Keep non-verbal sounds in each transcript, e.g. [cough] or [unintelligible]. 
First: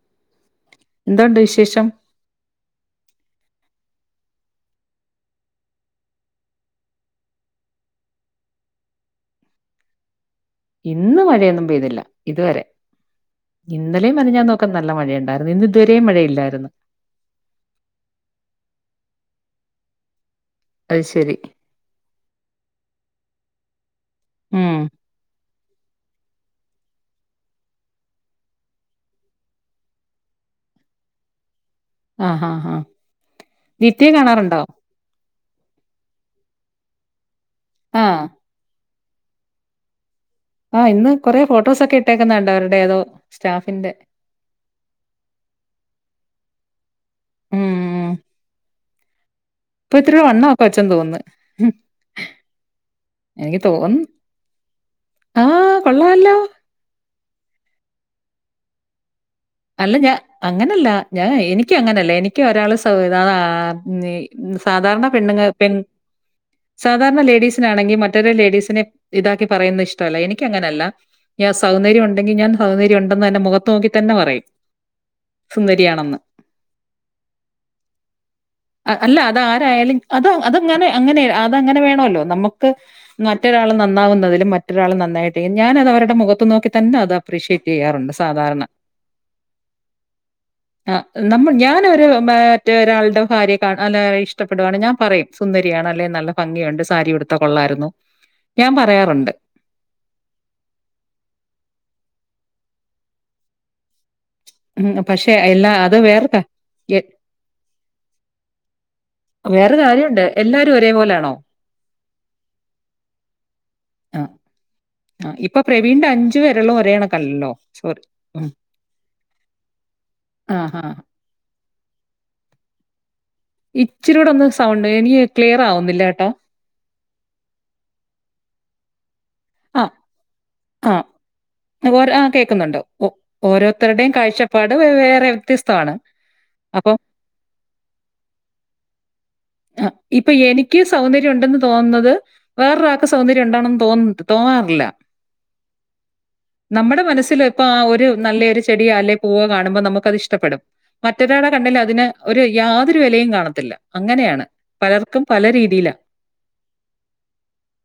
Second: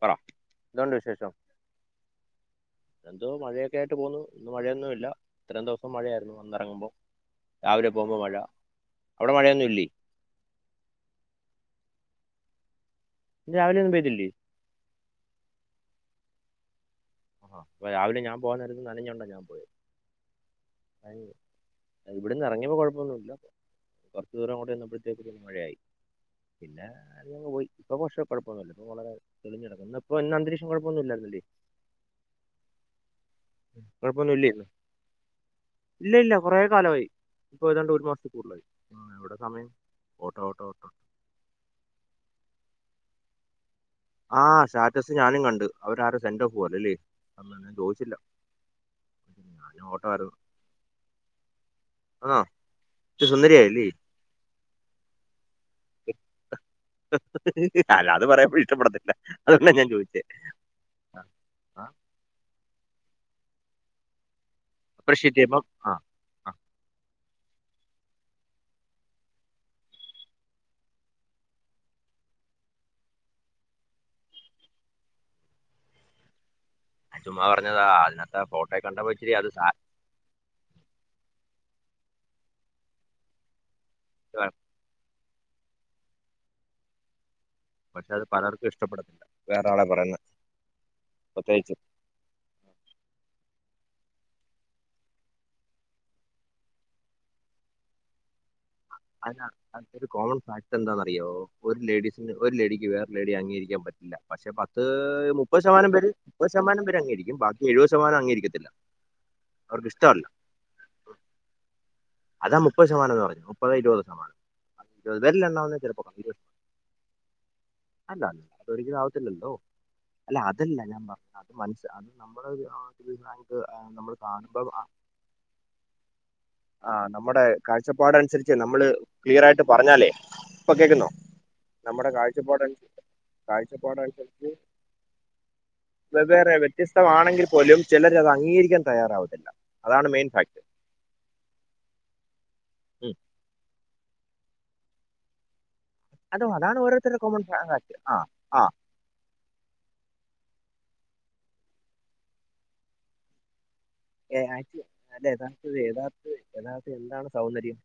പറ എന്തുണ്ട് വിശേഷം എന്തോ മഴയ ഒക്ക ആയിട്ട് പോന്നു ഇന്ന് മഴയൊന്നുല്ല ഇത്രയും ദിവസം മഴയായിരുന്നു ഒന്നെറങ്ങുമ്പോ രാവിലെ പോകുമ്പോ മഴ അവിടെ മഴയൊന്നും ഇല്ലേ ഇന്ന് മഴയൊന്നും പെയ്തില്ല ഇതുവരെ ഇന്ന് രാവിലെ ഒന്നും ഇന്നലെയും പെയ്തില്ലേ മെനിഞ്ഞാന്നും ഒക്കെ നല്ല മഴയുണ്ടായിരുന്നു ഇന്ന് ഇതുവരെ [unintelligible] മഴയില്ലായിരുന്നു ആഹ് അപ്പോ രാവിലെ ഞാൻ പോകാൻ നേരത്ത് നനഞ്ഞൊണ്ടാ ഞാൻ പോയത് അത് ശരി. ഇവിടുന്ന് എറങ്ങിയപ്പോ കൊഴപ്പൊന്നുല്ല കൊറച്ച് ദൂരം അങ്ങോട്ട് ഉം. ചെന്നപ്പോഴത്തേക്ക് മഴയായി പിന്നെ അങ്ങനങ് പോയി ഇപ്പൊ പക്ഷെ കൊഴപ്പമൊന്നുല്ല ഇപ്പോ വളരെ തെളിഞ്ഞികിടക്കുന്നു ഇപ്പൊ ഇന്ന് അന്തരീക്ഷം കൊഴപ്പൊന്നുമില്ലായിരുന്നല്ലേ ആഹ് ആഹ് ആഹ് നിത്യേ കുഴപ്പമൊന്നും ഇല്ലേ കാണാറുണ്ടോ ഇന്ന് ഇല്ല ഇല്ല കുറെ കാലവായി ഇപ്പോ ഏതാണ്ട് ആഹ് ഒരുമാസത്തി കൂടുതലായി ഉം എവിടെ സമയം ഓട്ടോ ഓട്ടോ ഓട്ടോ ആഹ് ഇന്ന് കൊറെേ ഫോട്ടോസ് ഒക്കെ ഇട്ടേക്കുന്ന് കണ്ട് അവരുടേ ഏതോ സ്റ്റാഫിന്റെ ആ സ്റ്റാറ്റസ് ഞാനും കണ്ട് അവരാരും സെൻഡ് ഓഫ് പോലെ അല്ലേ അന്ന് ഞാൻ ചോദിച്ചില്ല ഉം ഞാനും ഇപ്പൊ ഇത്തിരിയുടെ ഓട്ടമായിരുന്നു. വണ്ണൊക്കെ വച്ചെന്ന് തോന്ന്ന്ന് ആണോ? ഇച്ചിരി എനിക്ക് സുന്ദരിയായില്ലേ? തോന്ന് ആഹ് കൊള്ളാല്ലോ. [unintelligible] അത് പറയുമ്പോ ഇഷ്ടപ്പെടത്തില്ല അതുകൊണ്ടാ ഞാൻ അല്ല ഞാ ചോദിച്ചേ. അങ്ങനല്ല ഞാ എനിക് ആ? അങ്ങനല്ല എനിക് ഒരാള് [unintelligible] ആത്മീ സാധാരണ അപ്രിഷിയേറ്റ് പെണ്ണുങ്ങ ചെയ്യുമ്പം പെൺ ആ. ആ. സാധാരണ ലേഡീസ് സിനാണെങ്കി മറ്റൊരു ലേഡീസിനെ ഇതാക്കി പറയുന്നത് ഇഷ്ടവല്ല എനിക്ക അങ്ങനല്ല ഞാ സൗന്ദര്യം ഉണ്ടെങ്കി ഞാൻ സൗന്ദര്യം ഉണ്ടെന്ന് തന്നെ മുഖത്ത് നോക്കി തന്നെ പറയും സുന്ദരിയാണെന്ന് ഞാൻ ചുമ്മാ പറഞ്ഞതാ. അതിനകത്ത് ആ ഫോട്ടോ കണ്ടപ്പോ അല്ല ഇച്ചിരി അത അത് സാ- ആരായാലും അത് അതങ്ങനെ അങ്ങനെ അതങ്ങനെ വേണോല്ലോ നമുക്ക് മറ്റൊരാൾ നമു ന്നാവുന്നതിലും മറ്റൊരാൾ നന്നായിട്ട് ഞാനത് അവരുടെ മുഖത്ത് നോക്കി തന്നെത അപ്രിഷിയേറ്റ് പക്ഷെ ചെയ്യാറുണ്ട് അത് സാധാരണ പലർക്കും ഇഷ്ടപ്പെടത്തില്ല. വേറെ ആളെ പറയുന്നത് ആ നമ്മ പ്രത്യേകിച്ച്. ഞാനൊരു മ മറ്റരാളുടെ ഭാര്യ അല്ല ഇഷ്ടപ്പെടുകയാണ് ഞാൻ പറയും സുന്ദരിയാണ് അല്ലെ നല്ല ഭംഗിയുണ്ട് സാരി ഉടുത്ത കൊള്ളാായിരുന്നു അത അതരു കോമൺ ഫാക്ട് എന്താന്ന്റിയോ ഒരു ലേഡീസിന് ഒരു ലേഡിക്ക് വേറെ ലേഡി അംഗീകരിക്കാൻ പറ്റില്ല പക്ഷെ പത്ത് ഉം പക്ഷെ മുപ്പത് എല്ലാ ശതമാനം അത് പേര് വേറെ ക മുപ്പത് ശതമാനം എ- പേര് അങ്ങീരിക്കും ബാക്കി എഴുപത് ശതമാനം അങ്ങീരിക്കത്തില്ല വേറെ കാര്യംണ്ട് എല്ലാരും ഒരേപോലൊണോ അതാ മുപ്പത് ശതമാനംന്ന് പറഞ്ഞ മുപ്പത് ഇരുപത് ആ ശതമാനം ആ വരില്ല ഇപ്പൊ എണ്ണാവ പ്രവീണിന്റെ ചപ്പോരു അഞ്ചു വിരലും ഒരേ കണക്കല്ലല്ലോ സോറി അല്ല അല്ല അത ഒരിക്കലും ആവത്തില്ലല്ലോ അല്ല ആ ആ അതല്ല ഹാ ഞാൻ പറഞ്ഞ അ [unintelligible] ഇച്ചിരൂടെ ഒന്ന് സൗണ്ട് ഇനി ക്ലിയർ ആവുന്നില്ല ട്ടോ ആ നമ്മുടെ കാഴ്ചപ്പാട അനുസരിച്ച് നമ്മള് ക്ലിയർ ആയിട്ട് ആ പറഞ്ഞാലേ ഇപ്പൊ ആ കേൾക്കുന്നോ നമ്മുടെ ഓരോ- ആ കേൾക്കുന്നുണ്ട് കാഴ്ചപ്പാടനുസ ഓ- കാഴ്ചപ്പാട ഓരോരുത്തരുടെയും അനുസരിച്ച് കാഴ്ചപ്പാട് വേ- വേറെ വ്യത്യസ്തമാണ് വെവ്വേറെ അപ്പം വ്യത്യസ്തമാണെങ്കിൽ പോലും ചിലര് അത് അംഗീകരിക്കാൻ തയ്യാറാവുനില്ല ആ ഇപ്പൊ എനിക്ക് സൗന്ദര്യം ഉണ്ടെന്ന് തോന്നുന്നത് വേറൊരാക്ക് സൗന്ദര്യം ഉണ്ടാണം തോന്നുനുണ്ട് തോന്നാറില്ല അതോ അതാണ് നമ്മുടെ ഓരോരുത്തരുടെ കോമൺ മനസ്സില് ഇപ്പൊ ആ ഫാക്ട് ഒരു നല്ല ഒരു ആ ചെടിയാ അല്ലേ പൂവോ കാണുമ്പോൾ നമുക്ക് അത് ഇഷ്ടപ്പെടും മറ്റൊരാടെ കണ്ണിൽ അതിന് ഒരു യാതൊരു വിലയും കാണത്തില്ല അങ്ങനെ ഏ ആ അല്ല യഥാർത്ഥത്തിലെ യഥാർത്ഥ യഥാർത്ഥത്തില് എന്താണ് സൗന്ദര്യം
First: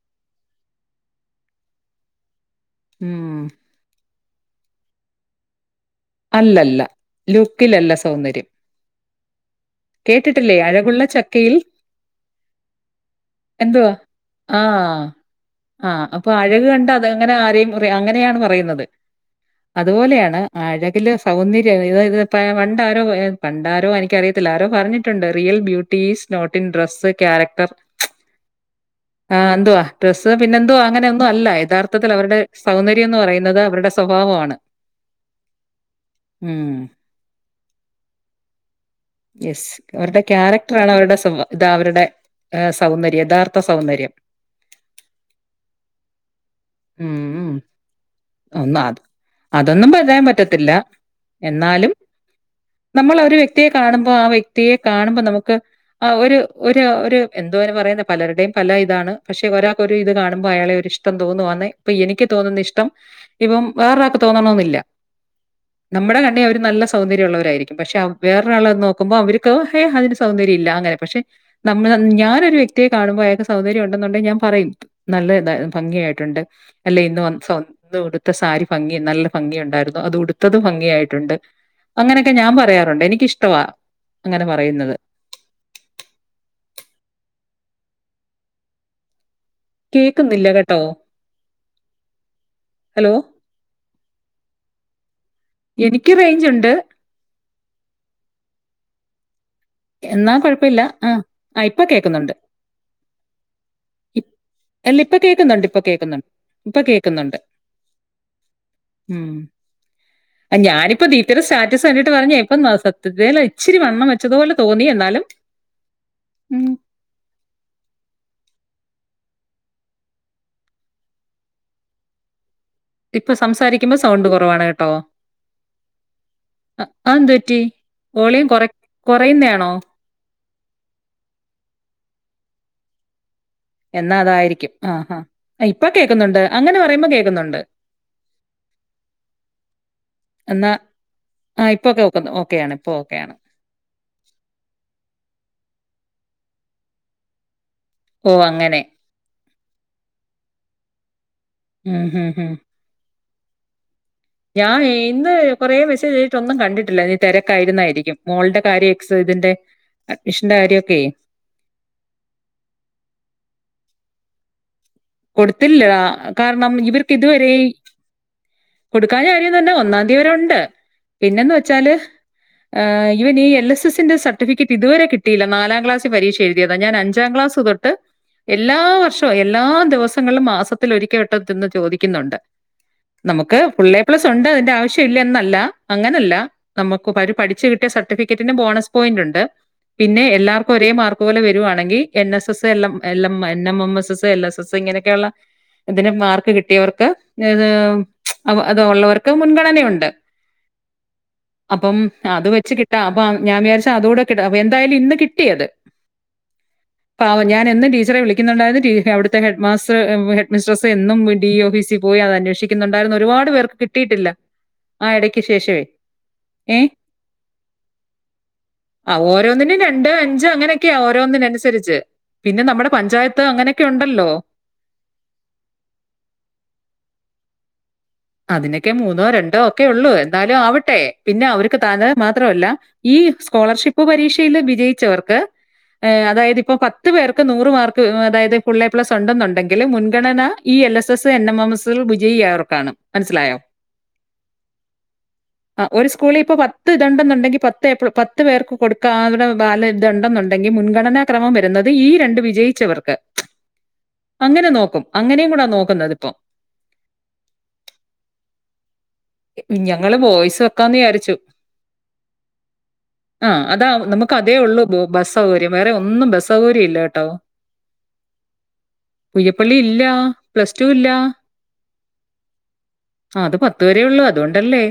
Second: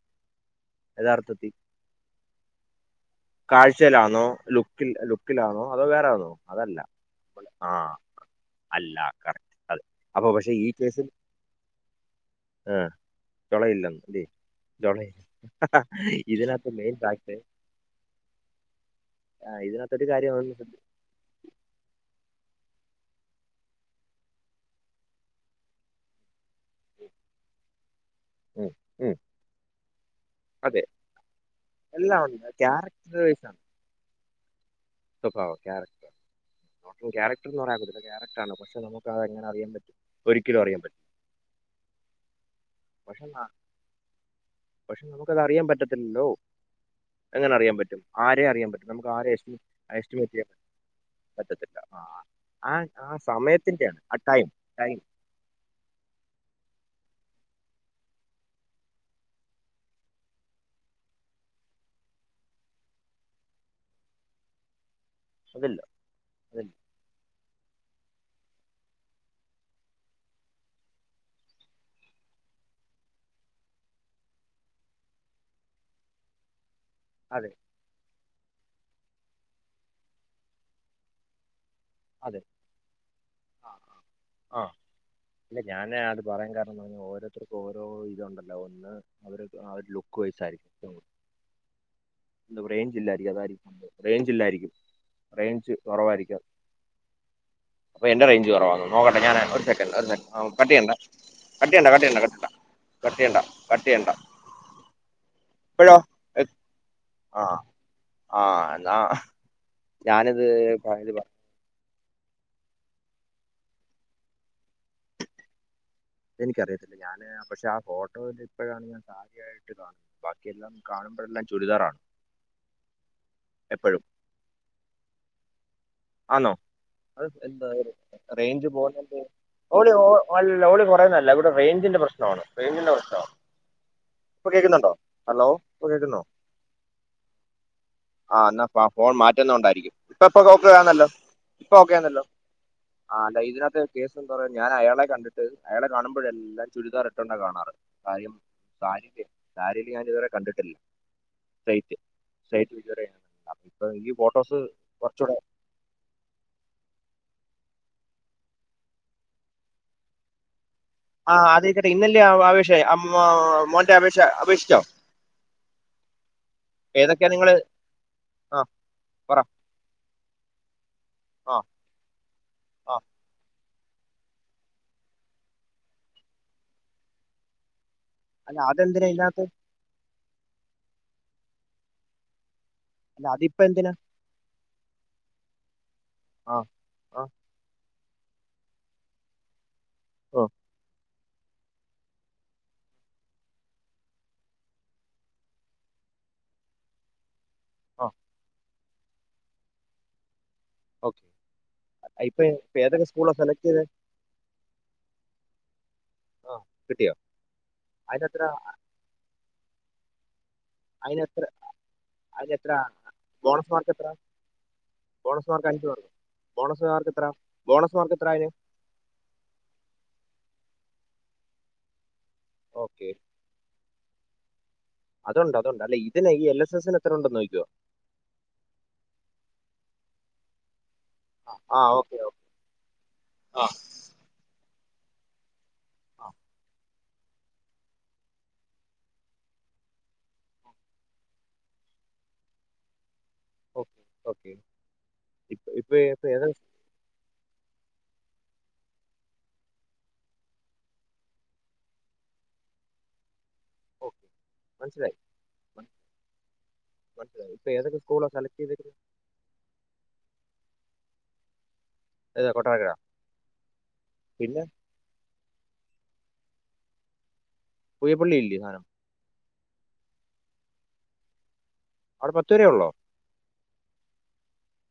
യഥാർത്ഥത്തി ഉം കാഴ്ചയിലാന്നോ ലു ലുക്കിൽ ലുക്കിലാണോ അതോ വേറാന്നോ അതല്ല അല്ലല്ല ആ ലുക്കിലല്ല സൗന്ദര്യം അല്ല കറക്റ്റ് അതെ അപ്പൊ പക്ഷെ കേട്ടിട്ടില്ലേ ഈ അഴകുള്ള കേസിൽ ചക്കയിൽ ആ എന്തുവാ തുളയില്ലെന്ന് ഇല്ലിയോ തൊള ആഹ് ആഹ് അപ്പൊ അഴക് ഇതിനകത്തെ കണ്ട മെയിൻ അത് അങ്ങനെ ഫാക്ട് ആരെയും പറ അങ്ങനെയാണ് പറയുന്നത് ഇതിനകത്ത് ഒരു കാര്യം അതുപോലെയാണ് അവൻ ശ്രദ്ധി- ആഴ ഒന്ന് ഇത് പണ്ടാരോ പണ്ടാരോ എനിക്കറിയത്തില്ല ആരോ പറഞ്ഞിട്ടുണ്ട് real beauty is not in dress character ഉം, ഉം, ആ എന്തുവാ ഡ്രസ്സ് പിന്നെന്തുവാ അതെ അങ്ങനെ ഒന്നും അല്ല യഥാർത്ഥത്തിൽ എല്ലാം അവരുടെ ഉണ്ട് സൗന്ദര്യം ക്യാരക്ടർ എന്ന് വൈസ് ആണ് പറയുന്നത് അവരുടെ സൗ സ്വഭാവമാണ് സ്വഭാവം ക്യാരക്ടറ് ഉം അപ്പം ക്യാരക്ടർ എന്ന് പറയാൻ പറ്റത്തില്ല ക്യാരക്ടറാണോ പക്ഷെ നമുക്ക് അതെങ്ങനെ യെസ് അറിയാൻ പറ്റും അവരുടെ ഒരിക്കലും അറിയാൻ ക്യാരക്ടറാണ് പറ്റു അവരുടെ സ്വഭാ ഇതാ അവരുടെ ആ, സൗന്ദര്യം പക്ഷെ യഥാർത്ഥ സൗന്ദര്യം പക്ഷെ നമുക്ക് അത് അറിയാൻ പറ്റത്തില്ലല്ലോ ഉം എങ്ങനെ അറിയാൻ പറ്റും ആരേ അറിയാൻ ഒന്ന് പറ്റും അത് നമുക്ക് ആരെ അതൊന്നും പറയാൻ എസ്റ്റിമേറ്റ് ചെയ്യാൻ പറ്റും പറ്റത്തില്ല. എന്നാലും ആ നമ്മൾ ഒരു വ്യക്തിയെ സമയത്തിന്റെ ആണ് കാണുമ്പോ ആ ടൈം വ്യക്തിയെ ടൈം കാണുമ്പോ നമുക്ക് ആ ഒരു ഒരു ഒരു എന്തുവാ അതിനു പറയുന്നെ പലരുടെയും പല ഇതാണ് പക്ഷെ ഒരാക്ക് ഒരു ഇത് കാണുമ്പോ അയാളെ ഒരു ഇഷ്ടം തോന്നുവാന്നെ ഇപ്പൊ എനിക്ക് തോന്നുന്ന ഇഷ്ടം ഇപ്പം വേറൊരാൾക്ക് തോന്നണമെന്നില്ല അതില്ല നമ്മുടെ കണ്ണി അവര് അതില്ല നല്ല സൗന്ദര്യം ഉള്ളവരായിരിക്കും പക്ഷെ വേറൊരാളെ നോക്കുമ്പോ അവർക്ക് ഹേ അതിന് സൗന്ദര്യം ഇല്ലാന്ന് അങ്ങനെ പക്ഷെ നമ്മ ഞാനൊരു വ്യക്തിയെ കാണുമ്പോ അയാക്ക് സൗന്ദര്യം ഉണ്ടെന്നുണ്ടെങ്കി ഞാൻ പറയും നല്ല ഭംഗി ആയിട്ടുണ്ട് അല്ല ഇന്ന് വന്ന് അതെ സൗ [unintelligible] ഉടുത്ത സാരി ഭംഗി നല്ല ഭംഗി ഉണ്ടായിരുന്നു അതുടു ത്തത് ഭംഗിയായിട്ടുണ്ട് അങ്ങനെയൊക്കെ അതെ ഞാൻ പറയാറുണ്ട് എനിക്കിഷ്ടവാ ആ അങ്ങനെ ആ പറയുന്നത് ഓരോത്തർക് ഓരോ ഇതുണ്ടല്ലോ ഒന്ന് അവര് ആ ഒരു ലുക്ക് കേക്കുന്നില്ല കേട്ടോ. വൈസായിരിക്കത്തൊള്ളൂ എന്താ ഹലോ? റേഞ്ചില്ലാരിക്കും അതാരിക്കും റേഞ്ചിൽ രിക്കും എനിക്ക് റേഞ്ച് ഉണ്ട് അപ്പൊ എന്റെ റേഞ്ച് കുറവാന്നോ നോക്കട്ടെ ഞാനെ സെക്കന്റ്‌ ഒരു സെക്കന്റ്‌ എന്നാ ആ കട്ട്‌ കുഴപ്പമില്ല. ചെയ്യണ്ട ആ. ആ കട്ട്‌ ഇപ്പ ചെയ്യണ്ട കട്ട്‌ ചെയ്യണ്ട കേക്കുന്നുണ്ട്. കട്ട്‌ ചെയ്യണ്ട കട്ട്‌ ചെയ്യണ്ട കട്ട്‌ ചെയ്യണ്ട ഇ അല്ല ഇപ്പ കേക്കുന്നുണ്ട്, ഇപ്പ ഇപ്പഴോ കേക്കുന്നുണ്ട്. ഇപ്പ കേക്കുന്നുണ്ട്. ആഹ് ആഹ് എന്നാ ഉം. ഞാനിത് ഞാനിപ്പോ കഴി [unintelligible] കണ്ടിട്ട് പറഞ്ഞെ ഇപ്പം ഉം സത്യത്തിലെ ഇച്ചിരി വണ്ണം വച്ചതുപോലെ തോന്നി എന്നാലും ഉം, എനിക്കറിയത്തില്ല ഞാന് പക്ഷെ ആ ഫോട്ടോ ഇപ്പഴാണ് ഞാൻ സാരിയായി ബാക്കിയെല്ലാം കാണുമ്പോഴെല്ലാം ചുരിദാറാണ് ഇപ്പൊ സംസാരിക്കുമ്പോ സൗണ്ട് കുറവാണ് കേട്ടോ ആന്നോ [inaudible] അ- അതെന്ത് പറ്റി വോളിയം കുറ കുറയുന്നതാണോ ഓളിയോ ഓ ഓളി കുറേന്നല്ല ഇവിടെ റേഞ്ചിന്റെ പ്രശ്നമാണ് റിയ്ഞ്ചിന്റെ പ്രേശ്നവ എന്നാ ഇപ്പ അതായിരിക്കും കേക്കുന്നുണ്ടോ ആ ഹാ ഹലോ ഇപ്പൊ കേക്കുന്നോ കേൾക്കുന്നുണ്ട് അങ്ങനെ പറയുമ്പോ കേൾക്കുന്നുണ്ട് ആ എന്നാ ഫോൺ മാറ്റന്ന കൊണ്ടായിരിക്കും ഇപ്പപ്പൊ എന്നാ ല്ലോ ആ ഇപ്പൊ ഓക്കൊയാണല്ലോ കേൾക്കുന്നു ഓക്കെയാണ് ഇപ്പൊ ആ ഓക്കെയാണ് അല്ല ഇതിനകത്ത് കേസ് എന്താ പറ ഞാൻ അയാളെ കണ്ടിട്ട് അയാളെ കാണുമ്പോഴ എല്ലാം ചുരിദാർ ഇട്ടോണ്ട കാണാറ് ഓ കാര്യം അങ്ങനെ സാരി സര്യേല് ഞാൻ ഇതുവരെ കണ്ടിട്ടില്ല സൈറ്റ് ഉം, സൈറ്റ് [unintelligible] അപ്പാ ഗ്യു ഞാ ഇന്ന് കുറേ മെസേജ്ട്ട് ഒന്നും കണ്ടിട്ടില്ല. ഇ തിരക്കായിരുന്നായിരിക്കും മോൾടെ കാര്യം എക്സ് ഇതിന്റെ അഡ്മിഷന്റെ കാര്യ ആ അതെക്കെട്ടെ ഇന്നല്ലെ ആഓ ഷയ അം മോ മോന്റെ വി ക്ഷ അപേക്ഷിച്ചോ? കൊടുത്തില്ല ആ കാരണം ഇവര്ക്ക് ഏതൊക്കെയാ ഇതുവരെ നിങ്ങള് ആ കൊടുക്കാഞ പറ കാര്യം തന്നെ ഒന്നാംന്തി വരേ ഉണ്ട് പിന്നെന്ന് ആ വെച്ചാല് ഏ ആ ഇവന് എല്ല് സ് തി സി ന്റെ സർട്ടിഫിക്കറ്റ് ഇത് വരെ കിട്ടിയില്ല. നാലാംക്ലസ് പരീക്ഷ എഴുതിതാ ഞാൻ അഞ്ചാം ക്ലാസ് തൊട്ട് അല്ല എല്ലാ അതെന്തിനാ വർഷവും ഇതിനകത്ത് എല്ലാ ദിവസങ്ങൾല് മാസത്തിലൊരിക്കെ വട്ടത്തിന്ന് ചോദിക്കന്നുണ്ട്. അല്ല നമ്മക്ക് അതിപ്പോ എന്തിനാ ഫുള്ളേ എ പ്ലസ് ഉണ്ട് അയിന്റെ ആവശ്യം ഇല്ലെന്നല്ല അങ്ങനെയല്ല ആ ആ നമ്മക്കുപ്പവര് പഠിച്ച് കിട്ടിയ സ ട്ടിഫിക്കറ്റിന് ബോണസ് പോയിന്റുണ്ട് പിന്നെ ഓ എല്ലാർക്കും ഒരേ മാർ പോലെ വരുവാണങ്കി എൻ എസ് എസ് എല്ലം എല്ലം എ N M S S L S S ഇങ്ങനെയൊക്കെയുള്ള ഇതിന് മാർക്ക് കിട്ടിയവർക്ക് നെത് ആ അവ അത് ഒള്ളവർക്ക് മുൻഗണനയുണ്ട് ഓക്കെ അപ്പം ആ ഇപ്പൊ അത് വെച്ച് ഇപ്പൊ കിട്ടാം ഏതൊക്കെ അപ്പൊ സ്കൂളാ ഞാൻ സെലക്ട് ചെയ്തേ വിചാരിച്ച് അതൂടെ കിട്ട് അപ്പ എന്തായാലും ഇന്ന് കിട്ടിയത് ആ കിട്ടിയോ പാവം ഞാൻ എന്നും ടീച്ചറെ അതിനെത്ര വിളിക്ക്ന്ന്ണ്ടായിരുന്നു ടീ അവിടു ത്തെ ഹെഡ് മാസ്റ്റർ ഏ വെ ഹെഡ് മിസ്ട്രസ്സ് എന്നും വീ അതിനെത്ര ഡി ഓഫീസി പോയി അത് അതിനെത്ര അന്വേഷിക്ക്ന്ന്ണ്ടായിരുന്നു. ഒരുപാട് ബോണസ് പേർക്ക് മാർക്ക് എത്ര കിട്ടിയിട്ടില്ല. ആ എടക്ക് ബോണസ് മാർക്ക് ശേഷവേ അഞ്ച് മാർക്ക് ഏ ബോണസ് മാർക്ക് എത്ര ബോണസ് മാർക്ക് എത്ര അതിന് ആ ഓരോന്നിനും രണ്ടോ, അഞ്ചോ അങ്ങനെ ക്ക്യാ ഓരോന്നിനനുസരിച്ച് പിന്നെ നമ്മടെ ഓക്കെ പഞ്ചായത്ത് അങ്ങനെക്കെയുണ്ട് ലോ അതുണ്ട് അതുണ്ട് അല്ലെ ഇതിനെ ഈ എൽ എസ് എസ്സിന് എത്ര ഉണ്ടന്ന് നോക്കിയോ അതിനെക്കെ മൂന്നോ, രണ്ടോ, ഒക്കെ ഉള്ളൂ എന്നാലും ആവട്ടെ പിന്നെ അവർക്ക് ആ ഓക്കെ [unintelligible] ഓക്കെ മാത്രല്ല ഈ ആ സ്കോളർഷിപ്പ് പരീക്ഷയിൽ വിജയി ച്ചവർക്ക് എ ആ അതായത് ഇപ്പൊ പത് ത്ത് പേർക്ക് നൂറ് മാർക്ക് അതായത് ഫുൾ എ പ്ലസ് ഉണ്ടെന്നുണ്ടെങ്കിൽ മുൻഗണന ഈ L S S N M M എസ്സിൽ വിജയിയവർക്കാണ് മനസ്സിൽ ആയോ ഓക്കെ ഓക്കെ ഇപ്പൊ ഇപ്പൊ ഒരു സ്കൂളിൽ ഇപ്പൊ ഏതൊക്കെ പത്തു ഇത് ഉണ്ടെന്ന് പത്ത് എ പേർക്ക് കൊടുക്കാ ബാല ഇതുണ്ടെന്നുണ്ടെങ്കിൽ മുൻഗണനാക്രമം വരുന്നത് ഈ രണ്ട് വിജയിച്ചവർക്ക് ഓക്കെ അങ്ങനെ നോക്കും മനസ്സിലായി അങ്ങനെയ കൂടാ മന- നോക്കുന്നതിപ്പം സ്കൂള് സെലക്ട് ചെയ്തിരുന്നേ ഞങ്ങള് ബോയ്സ് വെക്കാന്ന് വിചാരിച്ചു ഏതാ കൊട്ടാരക്കര ആഹ് അതാ നമുക്ക് അതേ പിന്നെ ഉള്ളൂ ബു ബസ് സൗകര്യം വേറെ ഒന്നും ബസ് സൗകര്യം ഇല്ല കേട്ടോ പുയപള്ളില്ലേ സാനം പുയ്യപ്പള്ളി ഇല്ല പ്ലസ് ടു ഇല്ല അവടെ പത്തുവരെയുള്ളോ അത് പത്ത് തേ ഉള്ളൂ അതോണ്ടല്ലേ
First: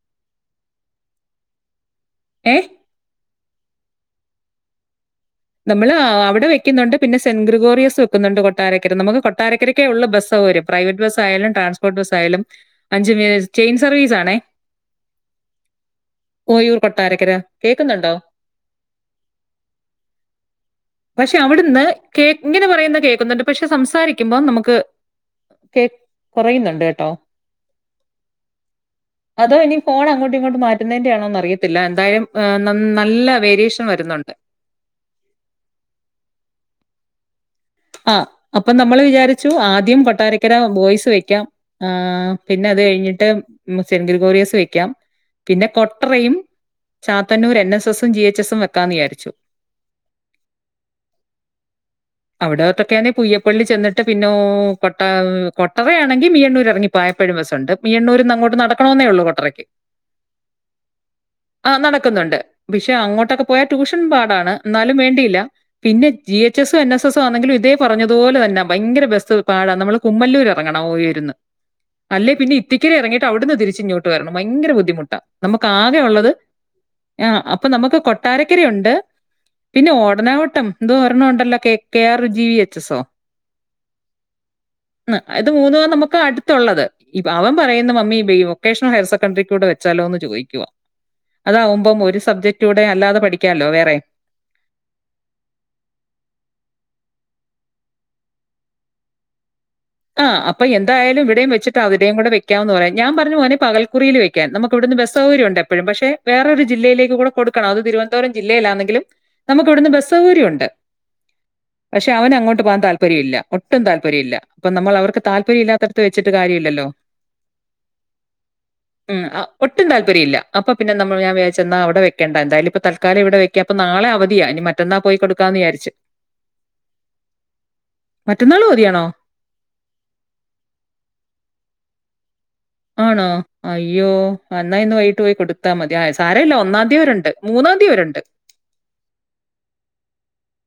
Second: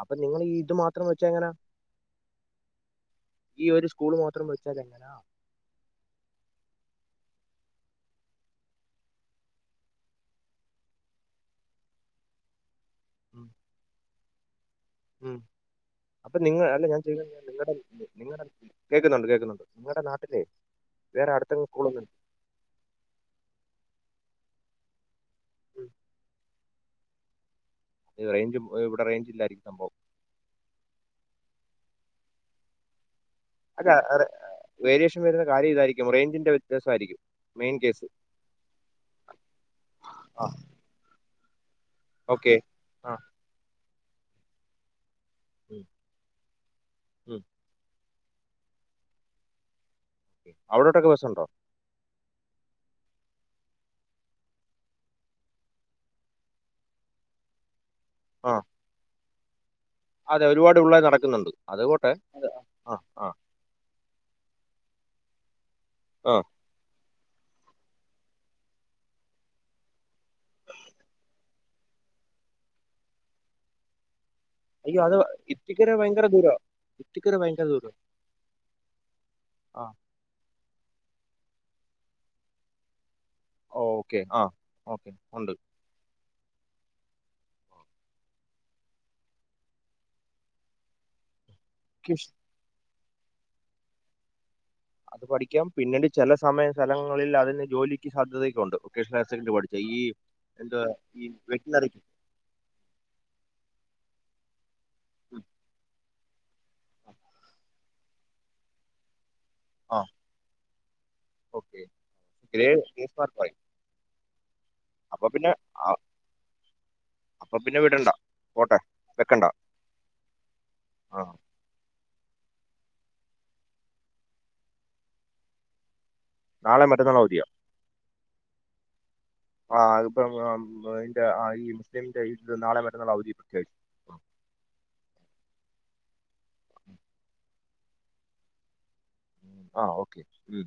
അപ്പൊ നിങ്ങൾ ഇത് മാത്രം വെച്ച് എങ്ങനാ ഏഹ്? ഈ ഒരു സ്കൂളിൽ മാത്രം വിളിച്ചാൽ എങ്ങനാ നമ്മള് അവിടെ വെക്കുന്നുണ്ട് പിന്നെ സെന്റ് ഗ്രിഗോറിയസ് വെക്കുന്നുണ്ട് കൊട്ടാരക്കര നമുക്ക് കൊട്ടാരക്കരക്കെ ഉള്ളൂ ബസ് സൗകര്യം പ്രൈവറ്റ് ബസ്സായാലും ട്രാൻസ്പോർട്ട് ബസ്സായാലും അഞ്ചിന് ഉം, ചെയിൻ സർവീസ് [unintelligible] ണെ ഉം അപ്പൊ നിങ്ങൾ അല്ല ഞാൻ കൊട്ടാരക്കര. ചോദിക്കുന്നത് നിങ്ങള കേക്കുന്നുണ്ടോ? നിങ്ങള കേക്കുന്നുണ്ട് കേക്കുന്നുണ്ട് നിങ്ങടെ നാട്ടില് പക്ഷെ അവിടുന്ന് കേ ഇങ്ങനെ പറയുന്ന കേക്കുന്നുണ്ട് പക്ഷെ സംസാരി ക്കുമ്പോ നമുക്ക് ക്കെ കൊറയുന്നുണ്ട് ണ്ട് കേട്ടോ അ റേഞ്ച് ഇവിടെ റേഞ്ച് ഇല്ലായിരിക്കും സംഭവം [unintelligible] അറിയത്തില്ല എന്താലും നല്ല റെഡിയേഷൻ അല്ല വര്ന്നുണ്ട് വേരിയേഷൻ വരുന്ന കാര്യം ഇതായിരിക്കും റേഞ്ചിന്റെ വ്യത്യാസായിരിക്കും ആ അപ്പം നമ്മള് വിചാരിച്ചു ആദ്യം കൊട്ടാരക്കര ബോയ്സ് വെക്കാം ആ ഓക്കെ പിന്നെ അത് ആ കഴിഞ്ഞിട്ട് മ് സെൻറ്റിൽ കൊറിയസ് വെക്കാം പിന്നെ ഉം, കൊട്ടറെയും ഉം. Chathannoor N S S G H എസും വെക്കാന്ന് വിചാരിച്ചു. അവിടോട്ടൊക്കെ ബെസുണ്ടോ? അവിടത്തൊക്കെ ന്നേ പുയ്യപ്പള്ളി ചെന്നിട്ട് പിന്നോ കൊട്ടാ അ് കൊട്ടറയാണെങ്കി മിയ്യണ്ണൂർ എറങ്ങി പോയപ്പഴും ബെസ്സുണ്ട്. മിയ്യണ്ണൂർ ആ ന്നങ്ങോട്ട് നടക്കണെന്നൊള്ളൂ കൊട്ടറയ് അതെ ഒരുപാട് പിള്ളേർ നടക്കുന്നുണ്ട് [unintelligible] ആഹ് അത് പോട്ടെ നടക്കുന്നുണ്ട് പക്ഷേ ആ ആ അങ്ങോട്ടൊക്കെ പോയാ ട്യൂഷൻ പാടാണ്. എന്നാലും വേണ്ടില്ലാ. പിന്നെ ആ ജി എച്ച് എസ് സും എൻ എസും സ് ആണെങ്കിലും ഇതേ പറഞ്ഞതു പോലെ തന്നാ ഭയങ്കര ബെസ് പാടാ നമ്മള് കുമ്മല്ലൂര് എറങ്ങണം ഓയിര്ന്ന് അല്ലേ പിന്നെ ഇത്തിക്കരെ എറങ്ങയിട്ട് അവട്ന്ന് തിരിച്ച് ഇങ്ങോട്ട് വെരണം ഭയങ്കര അയ്യോ അത് ബുദ്ധിമുട്ടാ നമക്ക് ഇത്തിക്കര ആകെ ഭയങ്കര ഒള്ളത് ദൂരം ആ ഇത്തിക്കര ഭയങ്കര അപ്പം ദൂരം നമക്ക് കൊട്ടാരക്കര ഉണ്ട് ആ പിന്നെ ഓടനാവട്ടം എന്തോ ഒരെണം ഉണ്ടല്ലോ കേ കെയർ ജി എച്ചസോ ഓക്കെ ആ ഓക്കെ ആാ അത് ഉണ്ട് മൂന്നുവാ നമക്ക് അടുത്ത് യുള്ളത് അവൻ പറയ്ന്ന് മമ്മി വൊക്കേഷണൽ ഹയർ സെക്കൻഡറിക്കുടെ വെച്ചാലോ എന്ന് ചോദിക്കുവാ അതാവുമ്പം ഒര് കിഷ് സബ്ജെക്ട് അധി അല്ലാതെ പഠിക്കല്ലോ വേറെ അത് പഠിക്കാം പിന്നീട് ചെല സമയ സ്ഥങ്ങളില് അതിന് ജോലിക്ക് സാധ്യതയെക്കെ ഉണ്ട് വൊേഷണൽ ഹയർ സെക്കൻറി പഠി ആാ അപ്പം എന്തായാലും ഇവടെയും വെച്ചട്ടാ വെറ്റിനറിക്ക് അവടെയും കൂടെ വെക്ക്യാ എന്ന് പറയാ ഞാൻ പറഞ്ഞു മോനേ പകൽക്കുറിയിൽ വെക്ക വെക്യാ നമക്ക് അവടുന്ന് ബെസ് സൗക്യയെണ്ട് എപ്പോഴും പശെ വേറൊരു ജില്ലയിലേക്ക്കുടെ കൊടുക്കണം അത് തിരുവനന്തപുരം ജില്ലയിലാണെങ്കിലും നമക്ക് ഇവിടന്ന് ആ ബെസ് സൗകര്യയെണ്ട് ഓക്കെ പശെ അവന് അങ്ങോട്ട് പോകൻ ഗ്രേഡ് ഗ്രേസ് താല്പര്യയില്ല മാർക്കായി ഒട്ടും താല്പര്യയില്ല അപ്പം നമ്മള് അവർക്ക് അപ്പൊ പിന്നെ താല്പര്യം ആ, ഇല്ലാത്തെടത്ത് വെച്ചിട്ട് കാര്യയില്ലല്ലോ അപ്പൊ പിന്നെ വിടണ്ട പോട്ടെ ഉം വെക്കണ്ട ഒട്ടും താല്പര്യം ഇല്ല അപ്പം പിന്നെ നമ്മള് ആ ഞാൻലിചാരിച്ച് അവടെ വെ വെക്കണ്ട എന്തായാലും ഇപ്പം തൽക്കാലം ഇവടെ വെക്ക അപ്പം നാളെ അവധിയാ ഇനി മറ്റന്നാ പോയി കൊടുക്കാന്ന് വിചാരിച്ചു നാളെയം മറ്റന്നാളും അവധിയാ മറ്റന്നാന്നാളും അവധിയാണോ [inaudible] മറ്റന്നാൾ ആണോ അവധി പ്രഖ്യാപിച്ചു അയ്യോ അന്നാ ഇന്ന് വൈകിട്ട് പോയി കൊടുത്താ മതി സാരല്ലാ ഒന്നാം തീയതി അവരെയെണ്ട് മൂന്നാം തീയതി അവരെണ്ടയെണ്ട് ആാ ഓക്കെ ഉം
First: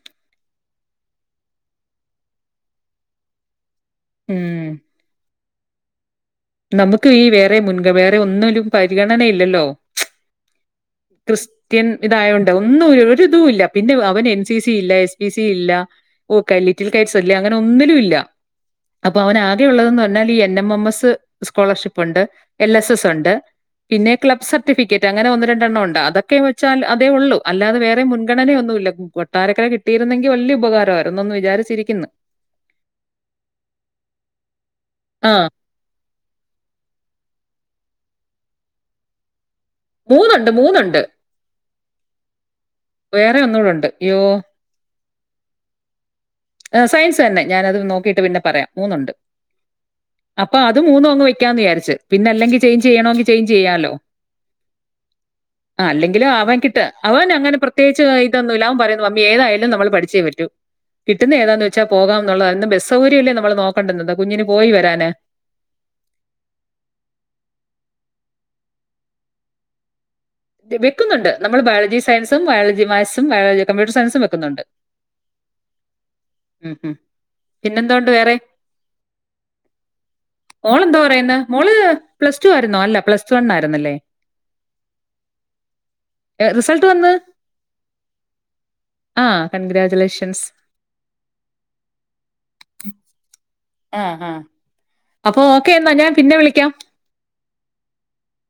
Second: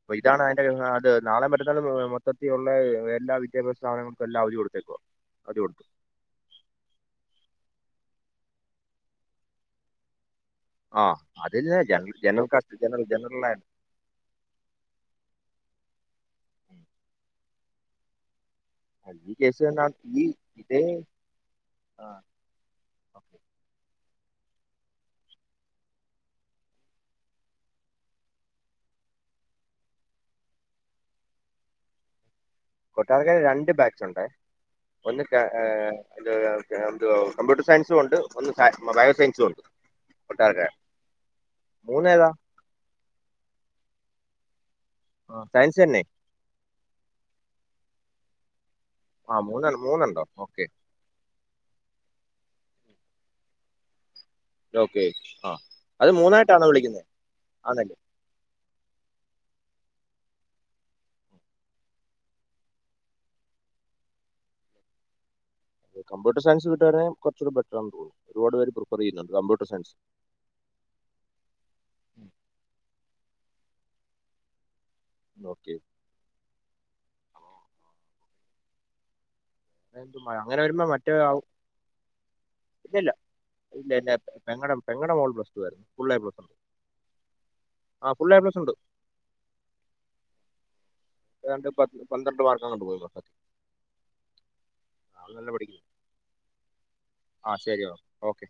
അപ്പം ഇതാണതിൻ്റെ അതെ നാളെ മറ്റാന്നാളും മൊത്തത്തി ഒള്ളേ എല്ലാ വിദ്യാഭ്യാസ സ്ഥാപനങ്ങളെകെ ഉം. അവധി കൊടുത്തേക്ക്യുവാ [inaudible] നമുക്ക് ഈ വേറെ മുൻഗ വേറെ ഒന്നിലും പരിഗണനയില്ലല്ലോ. ആ അതിൽ ക്രിസ്ത്യൻ ജനറൽ ജനറൽ ഇതായോണ്ട് കാസ്റ്റ് ഒന്നും ജനറൽ ജനറൽ ഒരിതൂല്ല. ആയിട്ട് പിന്നെ അവൻ എൻ സി സി ഇല്ല എസ് പി സി ഇല്ല [unintelligible] ങ്ങനൊന്നിലുല്ല അപ്പൊ ഈ അവൻ കേസ് ആകെ തന്നെ ഉള്ളതെന്ന് പറഞ്ഞാല് ഈ എൻ എം ഇതേ എം എസ് സ്കോളർഷിപ്പുണ്ട് എൽ എസ് എസ് ഒണ്ട് പിന്നെ ക്ലബ് സർട്ടിഫിക്കറ്റ് അങ്ങനെ ഒന്ന് രണ്ടെണ്ണം ഉണ്ട് അതൊക്കെ വെച്ചൽ അതേ ഉള്ളൂ അല്ലാതെ വേറെ മുഗണനയ ഒന്നും ഇല്ല കൊട്ടാരക്കര കിട്ടിയിരുന്നെങ്കിൽ വലിയ ഉപകാരമായിരുന്നന്നന്ന് വിചാരിച്ചിരിക്കുന്നു കൊട്ടാരക്കാരെൽ രണ്ട് ബാച്ചുണ്ടായിരുന്നു. ഒന്ന് ആ [unintelligible] കമ്പ്യൂട്ടർ സയൻസോണ്ട് ഒന്ന് സയ ബയോസയൻസുണ്ട്. മൂന്നൊണ്ട് മൂണൊണ്ട്. മൂന്നേതാ വേറെ ഒന്നൂടൊണ്ട് ഇയ്യോ സയൻസ് തന്നെ ഏ സയൻസ് തന്നെ ഞാനത് നോ ക്കീട്ട് പിന്നെ പറയാം. മൂന്നൊണ്ട് ആ മൂന്നെണ്ണം മൂന്നുണ്ടോ അപ്പ ഓക്കെ അത് മൂന്നുവങ്ങ് വെ ക്കാന്ന് വിചാരിച്ച് പിന്നെ അല്ലെങ്കി ചേഞ്ച് ചെയ്യണെങ്കിൽ ചേഞ്ച് ചെയ്യാലോ. ഓക്കെ ആ അത് അല്ലെങ്കിലും മൂന്നായിട്ടാണോ അവൻകിട്ട വിളിക്കുന്നത് അവൻ അങ്ങനെ പ്ര ആണല്ലേ പ്രത്യേകിച്ചു വൈകിട്ടൊന്നുമില്ല അവൻ പറ മമ്മി ഏതായാലും നമ്മൾ പഠിച്ചേ പറ്റൂ കിട്ടുന്ന ഏതാന്ന് വെച്ചാ പോകാന്നുള്ളതാ ബസ് സൗകര്യമല്ലേ നമ്മള് നോക്കണ്ടന്നത് കുഞ്ഞിന് പോയി വരാന്. കമ്പ്യൂട്ടർ സയൻസ് കിട്ടുവായിരുന്നേ കുറച്ചുടെ ബെട്രാന്ന്‌ തോന്നൂ. ഒരുപാട് പേര് പ്രിഫർ ചെയ്യുന്നുണ്ട് കമ്പ്യൂട്ടർ സയൻസ്. വെക്കുന്നുണ്ട് നമ്മള് ബയോളജി സയൻസും ബയോളജി മാക്സ് ബയോളജി കമ്പ്യൂട്ടർ സയൻസും വെക്കുന്നുണ്ട്. നോക്ക്യേ ഉം ഉം. പിന്നെന്തോണ്ട് വേറെ? ആയെന്തു അങ്ങനെ വരുമ്പോ മോളെന്തോ മറ്റേ പറയുന്നത് ആവും മോള് പ്ലസ് ടു ആയിരുന്നോ അല്ല ഇല്ലില്ല പ്ലസ് ടു വൺ ഇല്ല ആയിരുന്നല്ലേ ഇല്ല പെങ്ങടെ പെങ്ങടെ മോൾ പ്ലസ് ടു ആയിരുന്നു ഫുൾ എ പ്ലസ് ഉണ്ട് റിസൾട്ട് വന്ന് ആ ഫുൾ എ പ്ലസ് ഉണ്ട് ആ കൺഗ്രാജുലേഷൻസ്. ഏതാണ്ട് പത് പന്ത്രണ്ട് മാർക്കാണ്ട് പോയി മൊത്തത്തിൽ ആ ആ ആ, അത് അപ്പൊ നല്ല ഓക്കെ പഠിക്കുന്നു എന്നാ ഞാൻ പിന്നെ വിളിക്കാം. ആ ശരി ഓക്കെ